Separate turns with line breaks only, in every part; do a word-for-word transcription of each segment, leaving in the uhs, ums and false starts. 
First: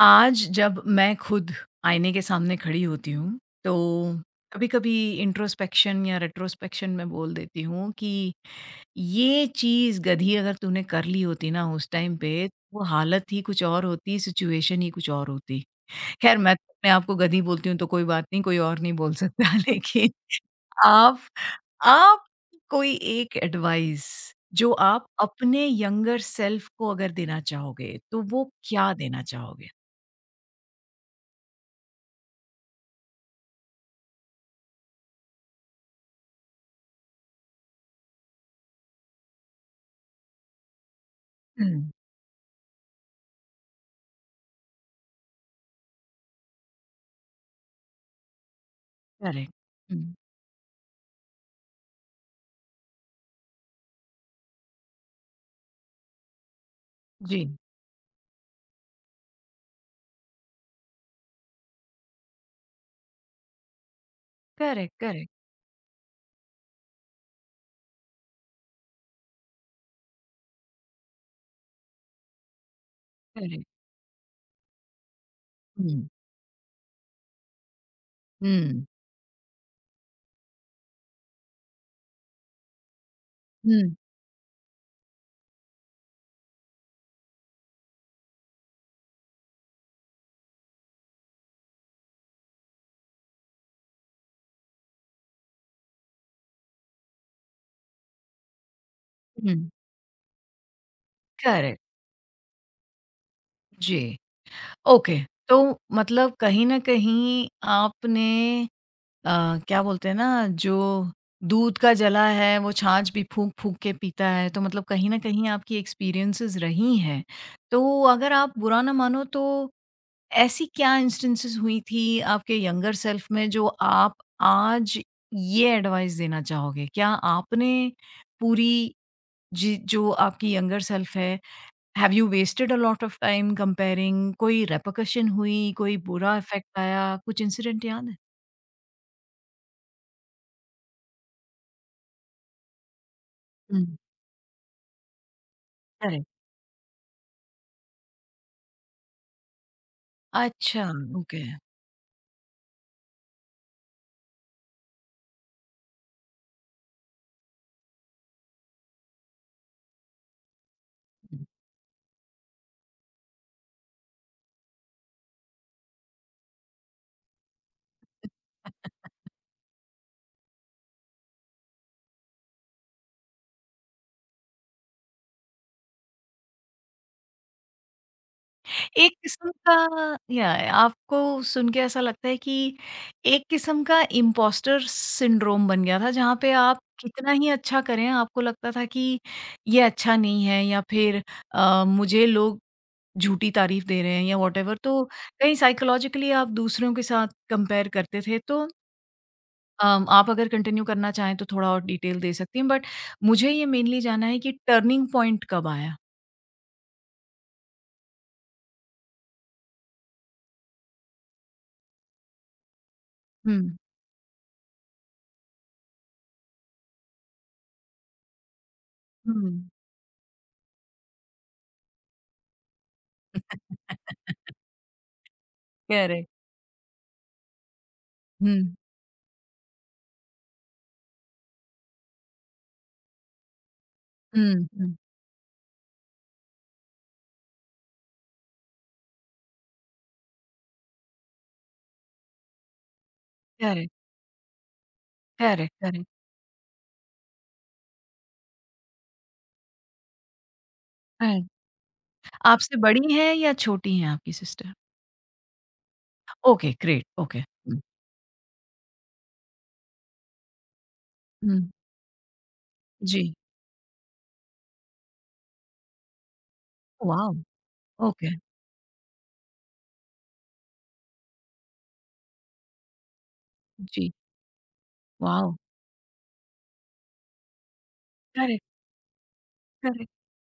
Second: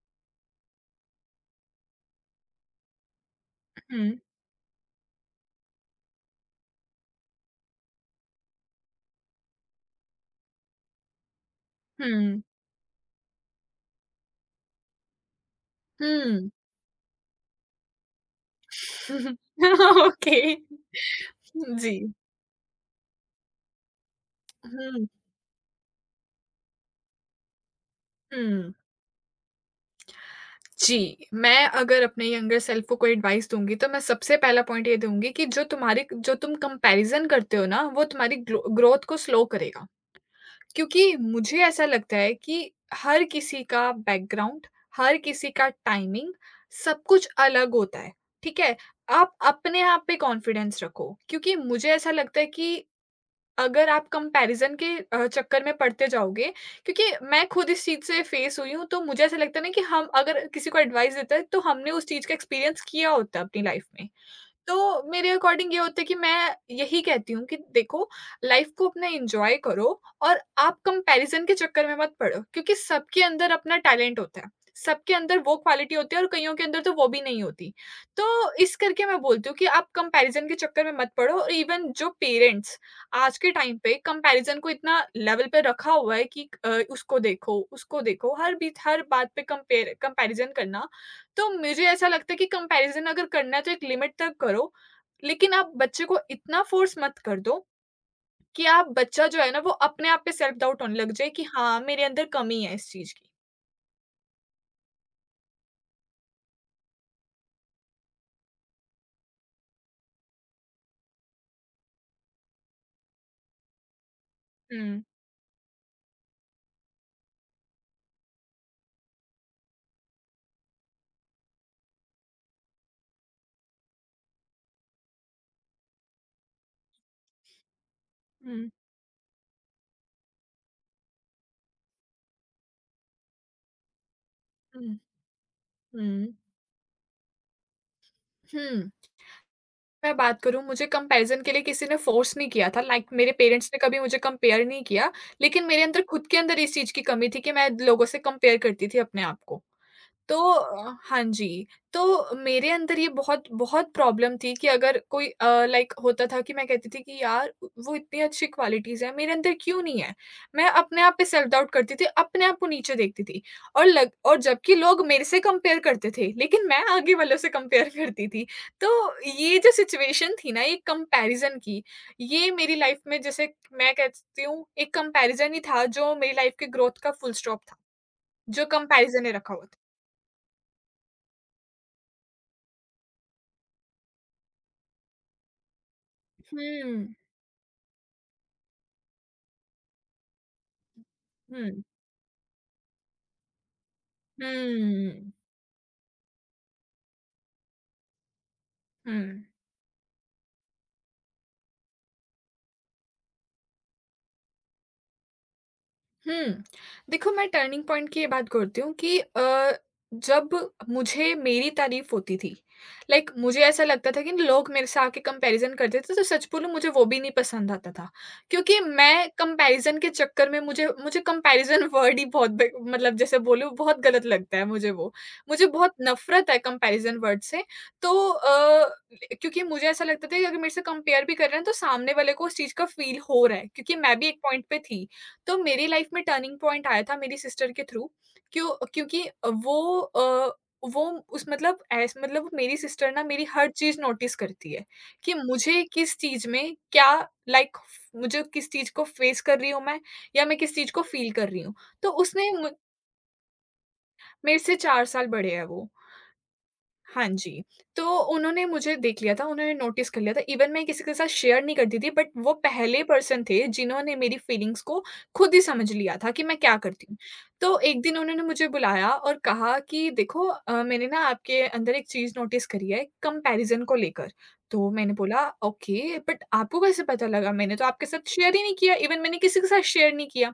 आज जब मैं खुद आईने के सामने खड़ी होती हूँ, तो
हुँ,
कभी-कभी इंट्रोस्पेक्शन या रेट्रोस्पेक्शन मैं बोल देती हूँ कि, "ये चीज़ गधी अगर तूने कर ली होती ना उस टाइम
हुँ,
पे, वो हालत ही कुछ और होती, सिचुएशन ही कुछ और होती।" खैर
हुँ।
मैं तो अपने आप को गधी बोलती हूँ तो कोई बात नहीं, कोई और नहीं बोल सकता लेकिन
ओके,
आप
जी।
आप कोई एक एडवाइस जो आप
हुँ,
अपने यंगर सेल्फ को अगर देना चाहोगे, तो वो
हुँ।
क्या देना चाहोगे?
जी, मैं अगर अपने यंगर सेल्फ को कोई एडवाइस दूँगी तो मैं सबसे पहला पॉइंट ये दूँगी कि जो तुम्हारी जो तुम कंपैरिज़न करते हो ना, वो तुम्हारी ग्लो ग्रोथ को स्लो करेगा। क्योंकि मुझे ऐसा लगता है कि हर किसी का बैकग्राउंड, हर किसी का टाइमिंग, सब कुछ अलग होता है, ठीक है? आप
करेक्ट।
अपने
हुँ।
आप पे कॉन्फिडेंस रखो, क्योंकि मुझे ऐसा लगता है कि अगर आप कंपैरिज़न के अ, चक्कर में पड़ते जाओगे, क्योंकि मैं
जी।
खुद इस चीज़ से फेस हुई हूँ, तो मुझे ऐसा लगता है ना कि हम अगर किसी को एडवाइस देते हैं, तो हमने उस चीज़ का एक्सपीरियंस किया होता है अपनी लाइफ़ में।
करेक्ट,
तो
करेक्ट,
मेरे अकॉर्डिंग ये होता है कि मैं यही कहती हूँ कि देखो, लाइफ को अपना एंजॉय करो और आप कंपैरिजन के चक्कर में मत पड़ो, क्योंकि सबके अंदर
करेक्ट।
अपना टैलेंट होता है। सबके अंदर वो क्वालिटी
हुँ,
होती है, और कईयों के अंदर तो वो भी नहीं होती। तो इस
हुँ,
करके मैं बोलती हूँ कि आप कंपैरिजन के चक्कर में मत पड़ो, और इवन जो पेरेंट्स आज के टाइम
हुँ,
पे कंपैरिजन को इतना लेवल पे रखा हुआ है कि अ, उसको देखो, उसको देखो, हर बीच हर बात पे कंपेयर कंपैरिजन करना। तो मुझे ऐसा लगता है कि कंपैरिज़न अगर करना है तो एक लिमिट तक करो, लेकिन आप बच्चे को इतना फ़ोर्स मत कर दो, कि आप बच्चा जो है
हुँ।
ना, वो अपने आप पे सेल्फ डाउट होने लग जाए, कि
करेक्ट,
हाँ, मेरे अंदर कमी है इस चीज़ की।
जी। ओके, तो मतलब कहीं न कहीं आपने अ, क्या बोलते हैं ना, जो दूध का जला है वो छाछ भी फूँक-फूँक के पीता है, तो मतलब
हुँ,
कहीं न कहीं आपकी एक्सपीरियंसेस रही हैं। तो अगर आप बुरा ना मानो तो ऐसी क्या इंस्टेंसेस हुई थी आपके यंगर सेल्फ में जो आप आज ये एडवाइस देना चाहोगे? क्या आपने
हुँ,
पूरी जी जो आपकी यंगर सेल्फ है, have you wasted a lot of time comparing? कोई
हुँ,
रेपरकशन हुई, कोई
हुँ,
बुरा इफ़ेक्ट आया, कुछ इंसिडेंट याद है?
हुँ। मैं बात करूँ, मुझे कंपैरिज़न के लिए किसी ने फ़ोर्स नहीं किया था, लाइक मेरे पेरेंट्स ने
हुँ,
कभी मुझे कंपेयर नहीं किया, लेकिन मेरे अंदर, खुद
करेक्ट।
के अंदर इस चीज़ की कमी थी कि मैं लोगों से कंपेयर करती थी अपने आप को। तो
अच्छा,
अ, हाँ
ओके।
जी, तो मेरे अंदर ये बहुत बहुत प्रॉब्लम थी कि अगर कोई अ, लाइक होता था कि मैं कहती थी कि यार, वो इतनी अच्छी क्वालिटीज़ हैं, मेरे अंदर क्यों नहीं है? मैं अपने आप पे सेल्फ डाउट करती थी, अपने आप को नीचे देखती थी, और लग और जबकि लोग मेरे से कंपेयर करते थे, लेकिन मैं आगे वालों से कंपेयर करती थी। तो ये जो सिचुएशन थी ना, ये कंपैरिज़न की, ये मेरी लाइफ में, जैसे मैं कहती हूँ, एक कंपैरिज़न ही था जो मेरी लाइफ की ग्रोथ का फुल स्टॉप था, जो
एक
कंपैरिज़न ने
किस्म
रखा हुआ
का,
था।
या आपको सुन के ऐसा लगता है कि एक किस्म का इम्पोस्टर सिंड्रोम बन गया था, जहाँ पे आप
हुँ।
कितना ही अच्छा करें, आपको लगता था कि ये अच्छा नहीं है, या फिर
嗯，
अ, मुझे लोग झूठी तारीफ़ दे रहे हैं या व्हॉटएवर। तो
嗯
कहीं साइकोलॉजिकली आप दूसरों के साथ कंपेयर करते थे। तो
嗯，嗯
अम, आप अगर कंटिन्यू करना चाहें तो थोड़ा और डिटेल दे सकती हैं, बट मुझे ये मेनली जानना है कि टर्निंग पॉइंट कब आया?
हुँ। देखो, मैं टर्निंग पॉइंट की ये बात करती हूँ कि अ, जब मुझे मेरी तारीफ़ होती थी, लाइक
हुँ,
मुझे ऐसा लगता था कि लोग मेरे से आके कंपैरिज़न करते थे, तो सच बोलूँ, मुझे वो भी नहीं पसंद आता था। क्योंकि मैं
हुँ।
कंपैरिज़न के चक्कर में, मुझे मुझे कंपैरिज़न वर्ड ही बहुत, ब मतलब, जैसे बोलूँ, बहुत गलत लगता है मुझे वो। मुझे बहुत
करेक्ट।
नफ़रत है कंपैरिज़न वर्ड से। तो
हुँ,
अ, क्योंकि मुझे ऐसा लगता था कि अगर मेरे से कंपेयर भी कर रहे हैं, तो सामने वाले को उस चीज़ का फ़ील हो रहा है, क्योंकि मैं भी एक
हुँ,
पॉइंट पे
हुँ।
थी। तो मेरी लाइफ में टर्निंग पॉइंट आया था मेरी सिस्टर के थ्रू, क्यों क्योंकि वो अ, वो उस मतलब ऐस मतलब मेरी सिस्टर ना, मेरी हर
करेक्ट,
चीज़ नोटिस करती है, कि
करेक्ट,
मुझे
करेक्ट,
किस चीज़ में क्या, लाइक मुझे किस चीज़ को फेस कर रही हूँ मैं, या मैं किस चीज़ को फील
राइट।
कर रही हूँ। तो उसने मु-
आपसे बड़ी हैं या छोटी हैं आपकी
मेरे
सिस्टर?
से चार साल बड़े है वो।
ओके, ग्रेट,
हाँ
ओके।
जी,
हुँ,
तो उन्होंने मुझे देख लिया था, उन्होंने नोटिस कर लिया था, इवन मैं किसी के साथ
हुँ,
शेयर नहीं करती थी, बट वो पहले
जी।
पर्सन थे जिन्होंने मेरी फीलिंग्स को खुद ही समझ लिया था कि मैं क्या करती हूँ।
वॉव!
तो एक दिन
ओके,
उन्होंने मुझे बुलाया और कहा कि देखो, अ, मैंने ना आपके अंदर एक चीज़ नोटिस करी है, कंपैरिज़न को
जी,
लेकर। तो मैंने बोला,
वॉव!
ओके, बट आपको कैसे पता लगा? मैंने तो आपके साथ शेयर
करेक्ट,
ही नहीं किया, इवन मैंने किसी के साथ
करेक्ट,
शेयर नहीं किया।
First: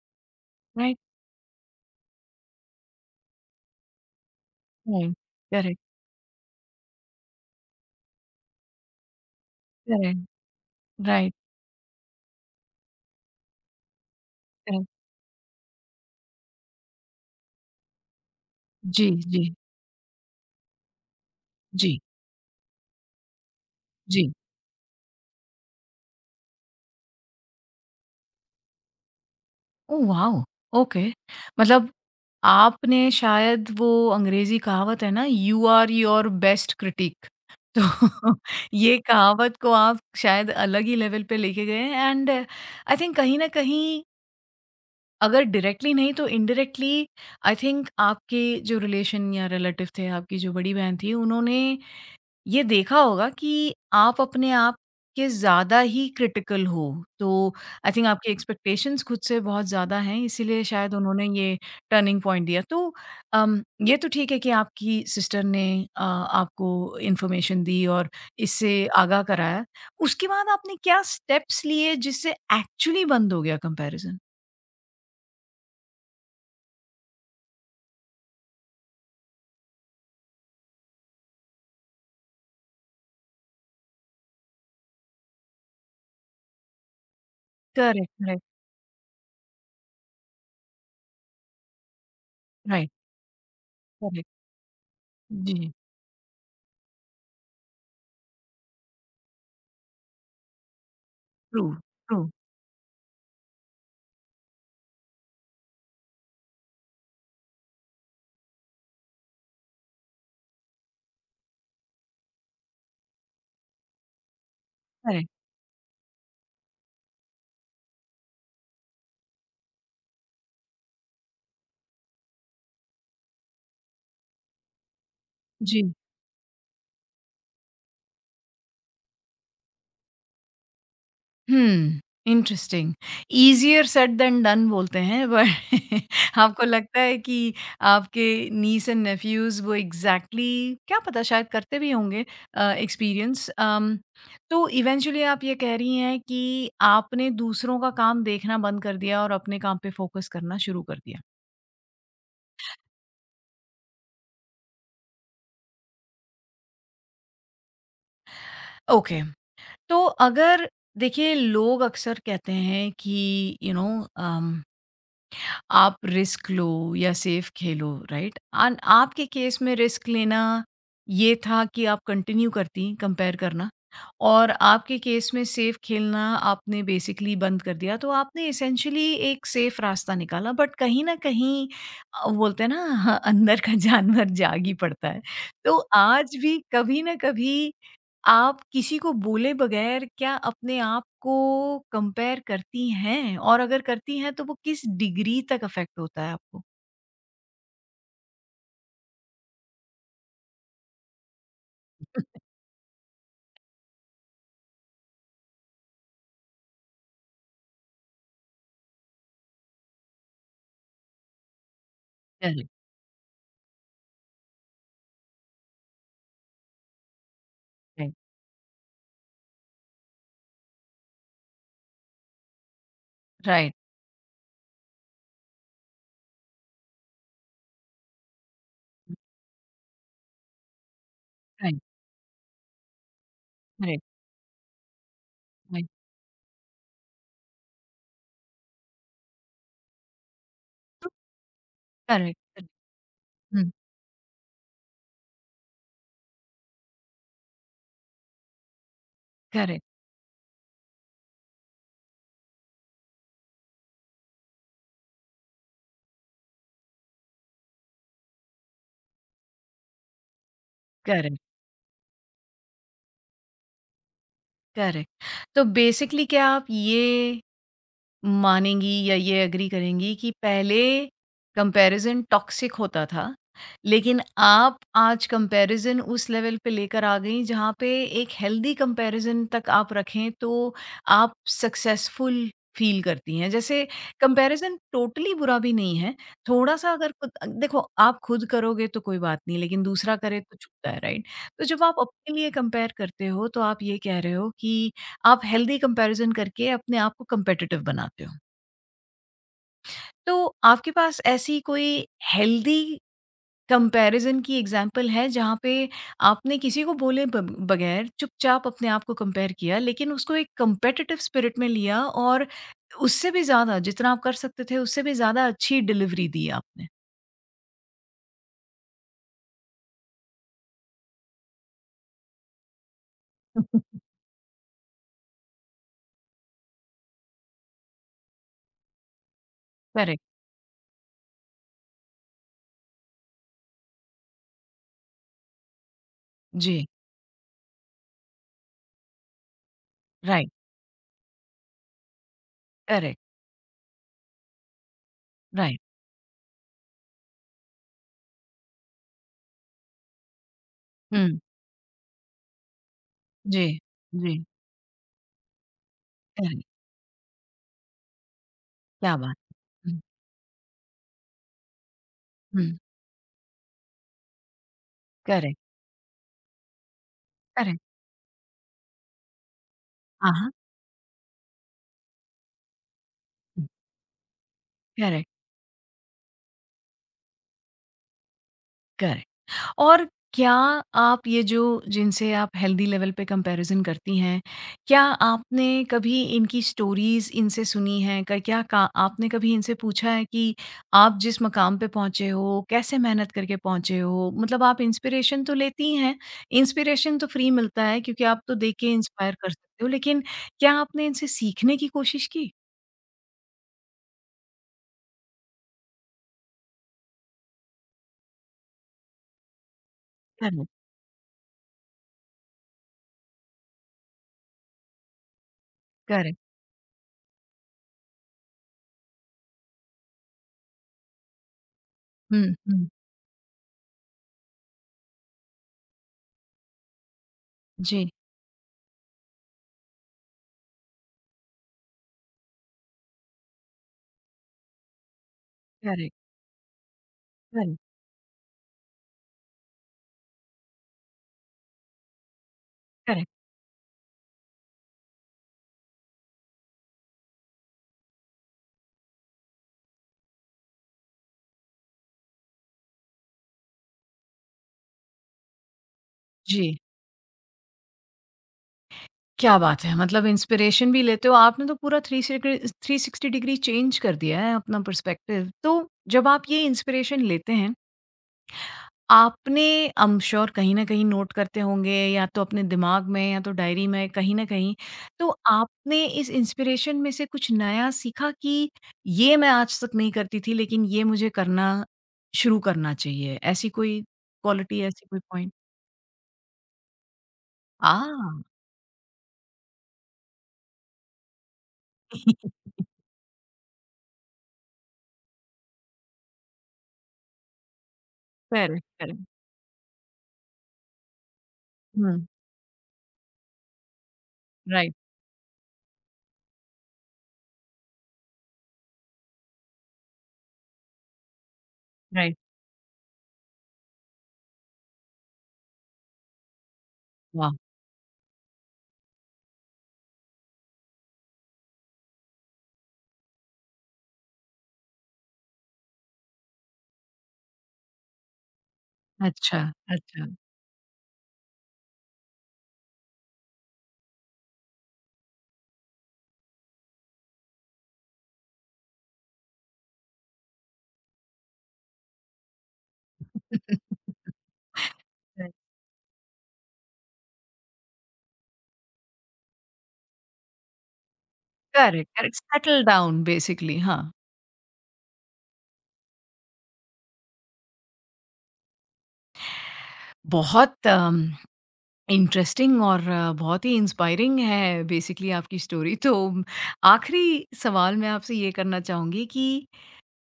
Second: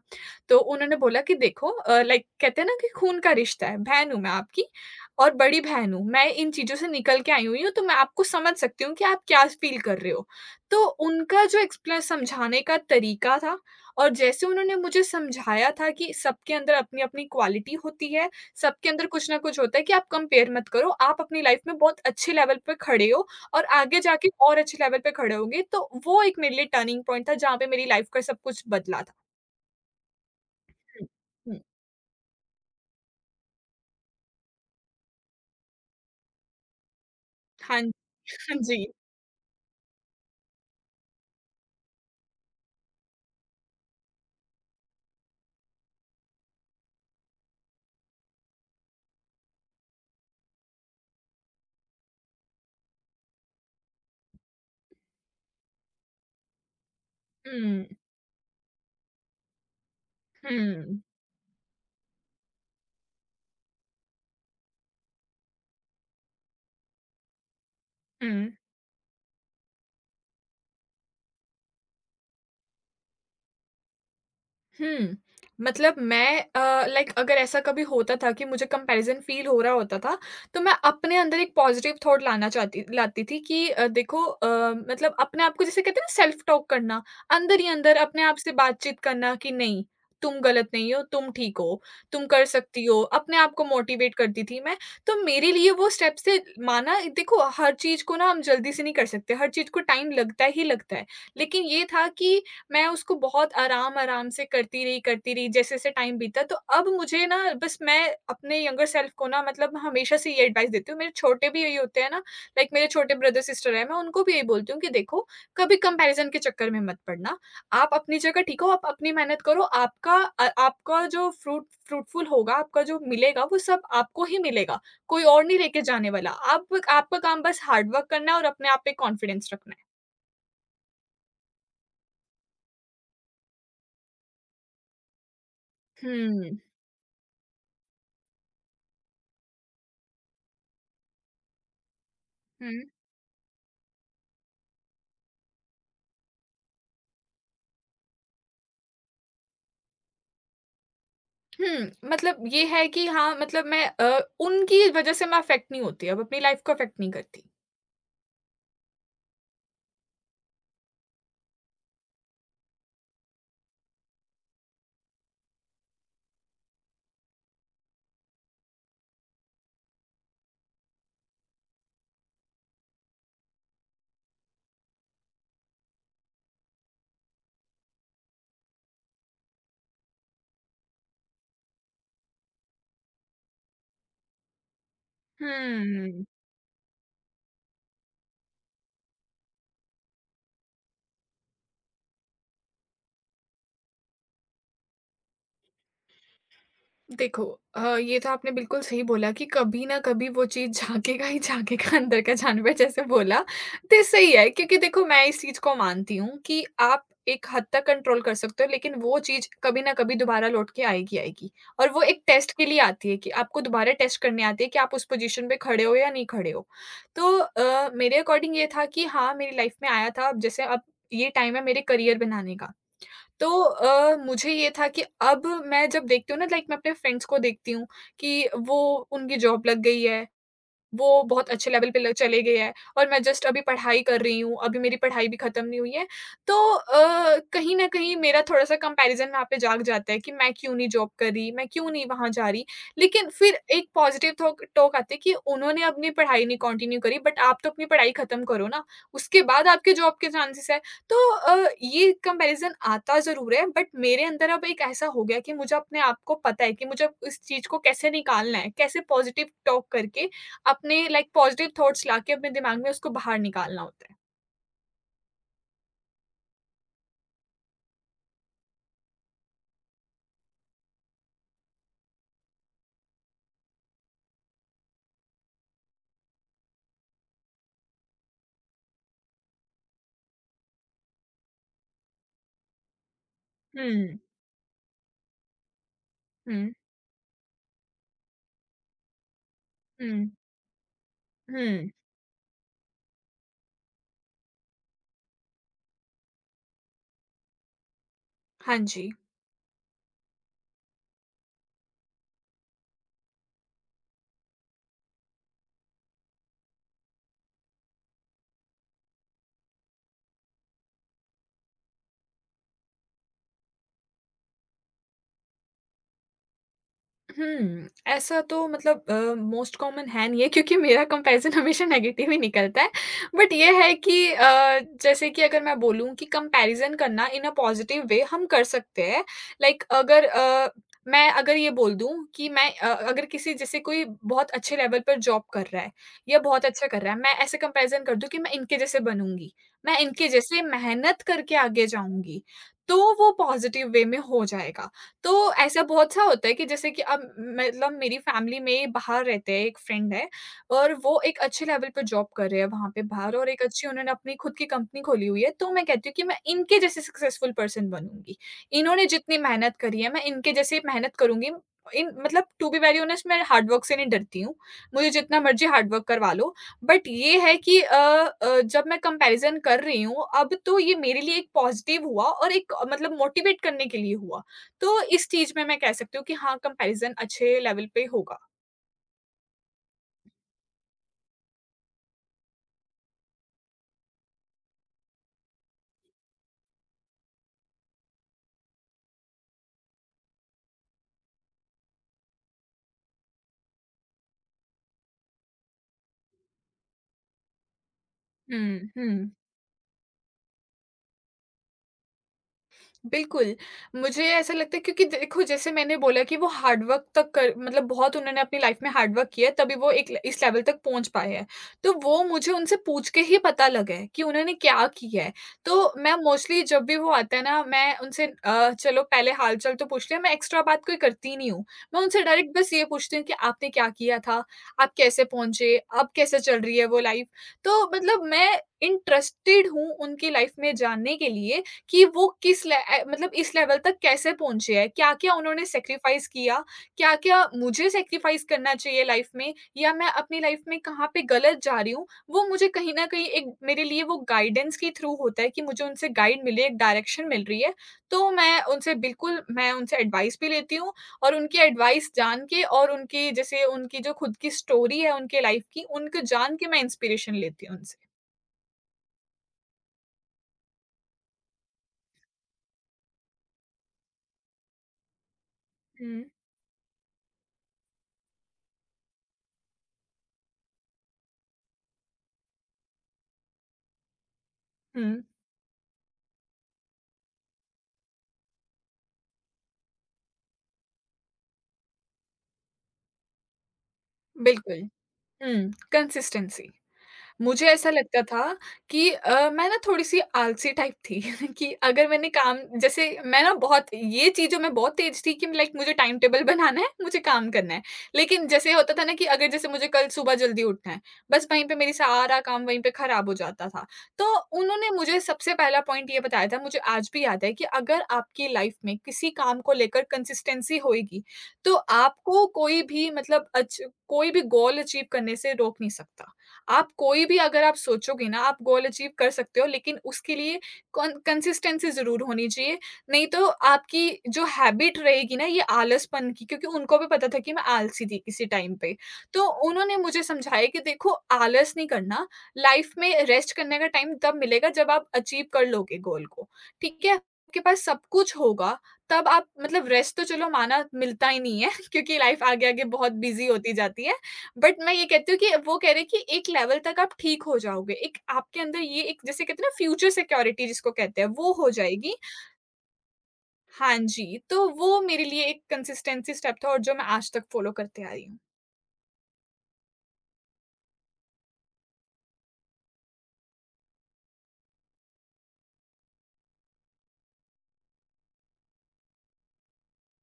तो उन्होंने
राइट,
बोला कि देखो, अ, लाइक कहते हैं ना कि खून का रिश्ता है, बहन हूँ मैं आपकी,
राइट,
और बड़ी
करेक्ट,
बहन हूँ, मैं इन चीज़ों से निकल के आई हुई हूँ, तो मैं आपको समझ सकती हूँ कि आप क्या फ़ील कर रहे
करेक्ट,
हो। तो
राइट,
उनका जो एक्सप्ले समझाने का तरीका था, और जैसे उन्होंने
करेक्ट।
मुझे समझाया था कि सबके अंदर अपनी-अपनी क्वालिटी होती है, सबके अंदर
जी,
कुछ ना
जी,
कुछ होता है, कि आप कंपेयर मत करो, आप अपनी लाइफ़ में
जी,
बहुत अच्छे लेवल पे खड़े हो, और आगे जाके
जी।
और अच्छे लेवल पे खड़े होंगे, तो वो एक मेरे लिए टर्निंग पॉइंट था, जहाँ पे मेरी लाइफ़ का सब कुछ बदला था।
Oh wow! ओके,
हुँ, हुँ।
मतलब आपने शायद वो अंग्रेज़ी कहावत है ना, "you are your best critic",
हाँ,
तो
हाँ जी।
ये कहावत को आप शायद अलग ही लेवल पे लेके गए हैं एंड आई थिंक कहीं न कहीं, अगर डायरेक्टली नहीं तो इनडायरेक्टली, आई थिंक आपके जो रिलेशन या रिलेटिव थे, आपकी जो बड़ी बहन थी, उन्होंने ये देखा होगा कि आप अपने आप के ज़्यादा ही क्रिटिकल हो। तो
हुँ,
आई थिंक आपकी एक्सपेक्टेशंस खुद से बहुत ज़्यादा हैं, इसीलिए शायद
हुँ,
उन्होंने ये टर्निंग पॉइंट दिया। तो अम, ये तो ठीक है कि आपकी सिस्टर ने अ, आपको इन्फॉर्मेशन दी और
हुँ।
इससे आगाह कराया। उसके बाद आपने क्या स्टेप्स लिए जिससे एक्चुअली बंद हो गया कंपैरिज़न?
हुँ। मतलब, मैं अ, लाइक, अगर ऐसा कभी होता था कि मुझे कंपैरिज़न फ़ील हो रहा होता था, तो मैं अपने अंदर एक पॉज़िटिव थॉट लाना चाहती लाती थी, कि अ, देखो, अ, मतलब अपने आप को जिसे कहते हैं ना, सेल्फ टॉक करना, अंदर ही अंदर
करेक्ट,
अपने आप
करेक्ट।
से बातचीत करना कि नहीं, तुम गलत नहीं हो, तुम ठीक हो, तुम कर सकती
राइट,
हो, अपने आप को मोटिवेट
करेक्ट,
करती थी मैं। तो मेरे लिए
जी,
वो स्टेप्स थे। माना, देखो, हर चीज़ को ना हम जल्दी से नहीं कर सकते, हर चीज़ को टाइम लगता ही लगता है।
ट्रू,
लेकिन ये था
ट्रू,
कि मैं उसको बहुत आराम-आराम से करती रही, करती रही, जैसे-जैसे टाइम बीता, तो अब मुझे ना, बस मैं अपने यंगर सेल्फ को ना, मतलब हमेशा से ये एडवाइस देती हूँ, मेरे छोटे भी यही होते हैं ना, लाइक मेरे छोटे ब्रदर-सिस्टर हैं, मैं उनको भी यही बोलती हूँ कि देखो,
करेक्ट,
कभी कंपैरिज़न के चक्कर में मत पड़ना। आप अपनी जगह ठीक हो, आप अपनी मेहनत करो, आपका अ, आपका जो फ्रूट फ्रूटफुल होगा, आपका जो मिलेगा वो सब आपको ही मिलेगा, कोई और नहीं लेके
जी।
जाने वाला। आप, आपका काम बस हार्ड वर्क करना है, और अपने आप पे कॉन्फिडेंस रखना है।
हुँ, interesting. Easier said than done बोलते हैं बट
हुँ,
आपको लगता है कि आपके नीस एंड नेफ्यूज़ वो एग्ज़ैक्टली, क्या पता शायद करते भी होंगे अ,
हुँ।
एक्सपीरियंस। अम, तो इवेंचुअली आप ये कह रही हैं कि आपने दूसरों का काम देखना बंद कर दिया और अपने काम पे फ़ोकस करना शुरू कर दिया।
हुँ, मतलब ये है कि हाँ, मतलब मैं अ, उनकी वज़ह से मैं अफ़ेक्ट नहीं होती, अब अपनी लाइफ़ को अफ़ेक्ट नहीं करती।
Okay, okay. तो अगर, देखिए, लोग अक्सर कहते हैं कि यू you नो, अम आप रिस्क लो या सेफ खेलो, राइट, एंड आपके केस में रिस्क लेना ये था कि आप कंटिन्यू करती कंपेयर करना, और आपके केस में सेफ खेलना आपने बेसिकली बंद कर दिया। तो आपने इसेंशली एक सेफ रास्ता निकाला, बट कहीं ना कहीं अ, बोलते हैं ना हाँ, अंदर का जानवर जाग ही पड़ता है। तो
हुँ।
आज भी कभी ना कभी आप किसी को बोले बगैर क्या अपने आप को कंपेयर करती हैं? और अगर करती हैं तो वो किस डिग्री तक अफ़ेक्ट होता है आपको?
देखो, अ, ये तो आपने बिल्कुल सही बोला कि कभी ना कभी वो चीज़ झाँकेगा ही झाँकेगा अंदर का जानवर जैसे बोला। तो सही है, क्योंकि देखो, मैं इस चीज़ को मानती हूँ कि आप एक हद तक कंट्रोल कर सकते हो, लेकिन वो चीज़ कभी ना कभी दोबारा लौट के आएगी, आएगी। और वो एक टेस्ट के
करेक्ट,
लिए आती है, कि आपको दोबारा टेस्ट करने आती है कि आप उस पोज़ीशन पे खड़े हो या नहीं खड़े हो। तो अ,
राइट,
मेरे अकॉर्डिंग ये था कि हाँ, मेरी लाइफ़ में आया था। अब जैसे अब ये टाइम है मेरे करियर बनाने का। तो
राइट,
अ, मुझे ये था कि अब मैं जब देखती हूँ ना, लाइक मैं अपने फ्रेंड्स को देखती हूँ कि वो, उनकी जॉब लग गई है, वो बहुत अच्छे
राइट,
लेवल पे ल चले गए हैं, और मैं जस्ट अभी पढ़ाई
करेक्ट,
कर रही हूँ, अभी मेरी पढ़ाई भी खत्म नहीं
राइट,
हुई है। तो अ, कहीं न कहीं मेरा थोड़ा-सा कंपैरिज़न वहाँ पे जाग जाता है, कि मैं क्यों नहीं
तो
जॉब कर रही, मैं क्यों नहीं वहाँ
करेक्ट,
जा रही।
करेक्ट,
लेकिन फिर
हुँ,
एक पॉज़िटिव थॉक टॉक आती है, कि उन्होंने अपनी पढ़ाई नहीं कंटिन्यू करी, बट आप तो अपनी पढ़ाई खत्म करो ना, उसके बाद
करेक्ट,
आपके जॉब के चांसेस हैं। तो अ, ये कंपैरिज़न आता ज़रूर है, बट मेरे अंदर अब एक ऐसा हो गया कि मुझे अपने आप को पता है कि मुझे अब इस चीज़ को कैसे निकालना है, कैसे पॉज़िटिव टॉक करके, अपने लाइक
करेक्ट,
पॉज़िटिव थॉट्स लाके अपने दिमाग में उसको बाहर निकालना होता है।
करेक्ट। तो बेसिकली क्या आप ये मानेंगी या ये एग्री करेंगी कि पहले कंपैरिज़न टॉक्सिक होता था, लेकिन आप आज कंपैरिज़न उस लेवल पे लेकर आ गईं जहाँ पे एक हेल्दी कंपैरिज़न तक आप रखें तो आप सक्सेसफुल फ़ील करती हैं। जैसे
हुँ,
कंपैरिज़न टोटली बुरा भी नहीं है,
हुँ,
थोड़ा-सा अगर खुद अ, देखो आप खुद करोगे तो कोई बात नहीं, लेकिन
हुँ,
दूसरा करे तो चुभता है, राइट? तो जब
हुँ।
आप अपने लिए कंपेयर करते हो तो आप ये कह रहे हो कि आप हेल्दी कंपैरिज़न करके अपने आप को कॉम्पिटिटिव बनाते हो।
हाँ जी।
तो आपके पास ऐसी कोई हेल्दी कंपैरिज़न की एग्ज़ाम्पल है जहाँ पे आपने किसी को बोले ब बगैर चुपचाप अपने आप को कंपेयर किया, लेकिन उसको एक कॉम्पिटिटिव स्पिरिट में लिया और उससे भी ज़्यादा, जितना आप कर सकते थे उससे भी ज़्यादा अच्छी डिलीवरी दी आपने?
हुँ, ऐसा तो मतलब अ, मोस्ट कॉमन है नहीं है, क्योंकि मेरा कंपैरिज़न हमेशा नेगेटिव ही निकलता है। बट ये है कि अ, जैसे कि अगर मैं बोलूँ कि कंपैरिज़न करना इन अ पॉज़िटिव वे हम कर सकते हैं। लाइक
करेक्ट,
अगर अ, मैं अगर ये बोल दूँ कि मैं अ, अगर किसी जैसे, कोई बहुत अच्छे लेवल पर जॉब कर रहा है या बहुत
जी,
अच्छा कर रहा है, मैं ऐसे कंपैरिज़न कर दूँ कि मैं इनके जैसे बनूँगी, मैं इनके
राइट,
जैसे मेहनत करके आगे जाऊँगी, तो
करेक्ट,
वो पॉज़िटिव वे में हो जाएगा। तो
राइट,
ऐसा बहुत-सा होता है कि जैसे कि अब, मतलब मेरी फ़ैमिली में बाहर रहते हैं, एक फ्रेंड है, और वो
हुँ,
एक अच्छे लेवल पे जॉब कर रहे हैं वहाँ पे बाहर, और एक
जी,
अच्छी उन्होंने अपनी
जी,
खुद की कंपनी खोली हुई है। तो मैं कहती हूँ कि मैं
करेक्ट,
इनके जैसे सक्सेसफुल पर्सन बनूँगी। इन्होंने
क्या बात!
जितनी मेहनत
हुँ,
करी है, मैं इनके जैसे मेहनत करूँगी। इन मतलब
हुँ,
टू बी वेरी ऑनेस्ट, मैं हार्ड वर्क से नहीं डरती हूँ। मुझे जितना
करेक्ट,
मर्ज़ी हार्ड वर्क करवा लो। बट ये है
करेक्ट,
कि अ अ, जब मैं कंपैरिज़न कर रही हूँ,
हाँ, हाँ,
अब तो ये मेरे लिए एक पॉज़िटिव हुआ, और एक अ, मतलब मोटिवेट
हुँ,
करने के लिए हुआ। तो
करेक्ट,
इस चीज़ में मैं कह सकती हूँ कि हाँ, कंपैरिज़न अच्छे लेवल पे होगा।
करेक्ट। और क्या आप ये जो, जिनसे आप हेल्दी लेवल पे कंपैरिज़न करती हैं, क्या आपने कभी इनकी स्टोरीज़ इनसे सुनी हैं? क क्या का आपने कभी इनसे पूछा है कि आप जिस मकाम पे पहुँचे हो, कैसे मेहनत करके पहुँचे हो? मतलब आप इंस्पिरेशन तो लेती हैं, इंस्पिरेशन तो फ्री मिलता है क्योंकि आप तो देख
हुँ,
के
हुँ।
इंस्पायर कर सकते हो, लेकिन क्या आपने इनसे सीखने की कोशिश की?
बिल्कुल, मुझे ऐसा लगता है क्योंकि देखो जैसे मैंने बोला कि वो हार्ड वर्क तक कर मतलब बहुत उन्होंने अपनी लाइफ़ में हार्ड वर्क किया है तभी वो एक इस लेवल
करेक्ट,
तक पहुँच पाए हैं। तो वो मुझे उनसे पूछ के ही पता लगा है कि उन्होंने क्या किया है। तो मैं
करेक्ट।
मोस्टली जब भी वो आते हैं ना मैं उनसे अ, चलो पहले हाल-चाल तो पूछ लिया, मैं एक्स्ट्रा बात कोई करती ही नहीं हूँ। मैं उनसे
हुँ,
डायरेक्ट बस ये
हुँ।
पूछती हूँ कि आपने क्या किया था? आप कैसे पहुँचे? अब कैसे चल रही है वो लाइफ़? तो
जी,
मतलब मैं इंटरेस्टेड हूँ उनकी लाइफ़ में जानने के लिए कि वो किस ले अ, मतलब इस लेवल तक कैसे पहुँचे हैं? क्या-क्या उन्होंने
करेक्ट,
सैक्रिफ़ाइस किया? क्या-क्या
करेक्ट,
मुझे सैक्रिफ़ाइस करना चाहिए लाइफ़ में या मैं अपनी लाइफ़ में कहाँ पे गलत जा रही हूँ? वो मुझे कहीं न कहीं
करेक्ट।
एक मेरे लिए वो गाइडेंस के थ्रू होता है कि मुझे उनसे गाइड मिली है, एक डायरेक्शन मिल रही है। तो मैं उनसे बिल्कुल मैं उनसे एडवाइस भी लेती हूँ और उनकी एडवाइस जान के और उनकी जैसे उनकी जो खुद की स्टोरी है उनके लाइफ़ की, उनको जान के
जी।
मैं इंस्पिरेशन लेती हूँ उनसे।
क्या बात है! मतलब इंस्पिरेशन भी लेते हो। आपने तो पूरा थ्री सिग्री थ्री सिक्स्टी डिग्री चेंज कर दिया है अपना पर्सपेक्टिव। तो
हुँ।
जब आप ये इंस्पिरेशन लेते हैं, आपने, आई एम श्योर, कहीं न कहीं नोट करते होंगे, या तो अपने दिमाग में या तो डायरी में, कहीं न कहीं।
हुँ,
तो आपने इस इंस्पिरेशन में से कुछ नया सीखा कि ये मैं आज तक नहीं करती थी लेकिन ये मुझे करना शुरू करना चाहिए। ऐसी कोई क्वालिटी,
बिल्कुल।
ऐसी कोई पॉइंट?
हुँ, कंसिस्टेंसी। मुझे ऐसा लगता था
आह!
कि अ, मैं ना थोड़ी-सी आलसी टाइप थी कि अगर मैंने काम जैसे मैं ना बहुत ये चीज़ों में बहुत तेज़ थी कि लाइक मुझे टाइम टेबल बनाना है, मुझे काम करना है। लेकिन जैसे
करेक्ट,
होता था ना
करेक्ट।
कि अगर जैसे मुझे कल सुबह जल्दी उठना है, बस वहीं पे मेरी
हुँ,
सारा काम वहीं पे खराब हो जाता था। तो उन्होंने
राइट,
मुझे सबसे पहला पॉइंट ये बताया था, मुझे आज भी याद है कि अगर आपकी लाइफ़ में किसी काम को लेकर कंसिस्टेंसी होएगी, तो
राइट।
आपको कोई भी मतलब अच कोई भी गोल अचीव करने से रोक नहीं सकता। आप कोई भी
वाह!
अगर आप सोचोगे ना, आप गोल अचीव कर सकते हो, लेकिन उसके लिए कॉन कंसिस्टेंसी ज़रूर होनी चाहिए। नहीं तो आपकी जो हैबिट रहेगी ना, ये आलसपन की, क्योंकि उनको भी पता था कि मैं आलसी थी किसी टाइम पे। तो
अच्छा,
उन्होंने मुझे
अच्छा।
समझाया कि देखो आलस नहीं करना, लाइफ़ में रेस्ट करने का टाइम तब मिलेगा जब आप अचीव कर लोगे गोल को, ठीक है? आपके पास सब कुछ होगा, तब आप मतलब रेस्ट तो चलो माना मिलता ही नहीं है क्योंकि लाइफ़ आगे-आगे बहुत बिज़ी होती जाती है। बट मैं ये कहती हूँ कि वो कह रहे हैं कि एक लेवल तक आप ठीक हो जाओगे। एक आपके अंदर ये एक जैसे कहते हैं ना फ्यूचर सिक्योरिटी जिसको कहते हैं, वो हो
करेक्ट,
जाएगी।
करेक्ट, सेटल डाउन बेसिकली,
हाँ
हाँ।
जी, तो वो मेरे लिए एक कंसिस्टेंसी स्टेप था और जो मैं आज तक फ़ॉलो करते आ रही हूँ।
बहुत अम, इंटरेस्टिंग और अ, बहुत ही इंस्पायरिंग है बेसिकली आपकी स्टोरी। तो म, आखिरी सवाल मैं आपसे ये करना चाहूँगी कि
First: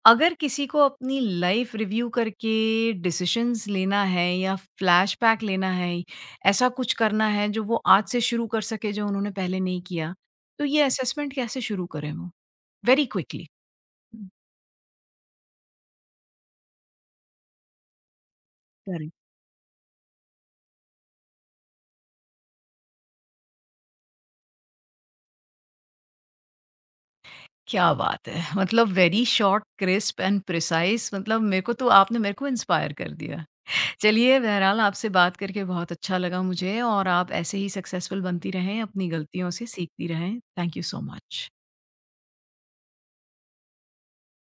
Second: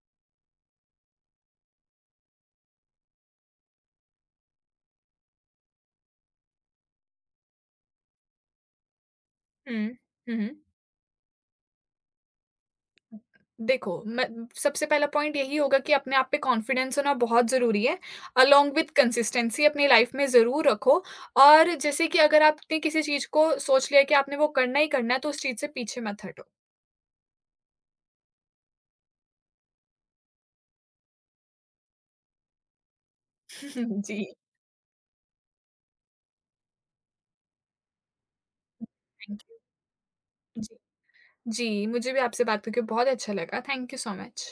अगर किसी को अपनी लाइफ़ रिव्यू करके डिसीज़न्स लेना है या फ्लैशबैक लेना है, ऐसा कुछ करना है जो वो आज से शुरू कर सके जो उन्होंने पहले नहीं
हुँ,
किया,
हुँ, हुँ।
तो ये असेसमेंट कैसे शुरू करें वो? Very quickly.
देखो, मैं
हुँ,
सबसे पहला पॉइंट यही होगा कि अपने आप पे कॉन्फिडेंस होना बहुत ज़रूरी है। Along with
correct.
कंसिस्टेंसी अपनी लाइफ़ में ज़रूर रखो, और जैसे कि अगर आपने किसी चीज़ को सोच लिया कि आपने वो करना ही करना है, तो उस चीज़ से पीछे मत हटो।
क्या बात है! मतलब very short, crisp and precise. मतलब मेरे को तो आपने मेरे को इंस्पायर कर दिया।
जी,
चलिए, बहरहाल आपसे बात करके बहुत अच्छा लगा मुझे, और आप ऐसे ही सक्सेसफुल बनती रहें, अपनी
थैंक
गलतियों
यू।
से सीखती रहें। थैंक
जी।
You so much.
जी, मुझे भी आपसे बात करके बहुत अच्छा लगा। Thank you so much.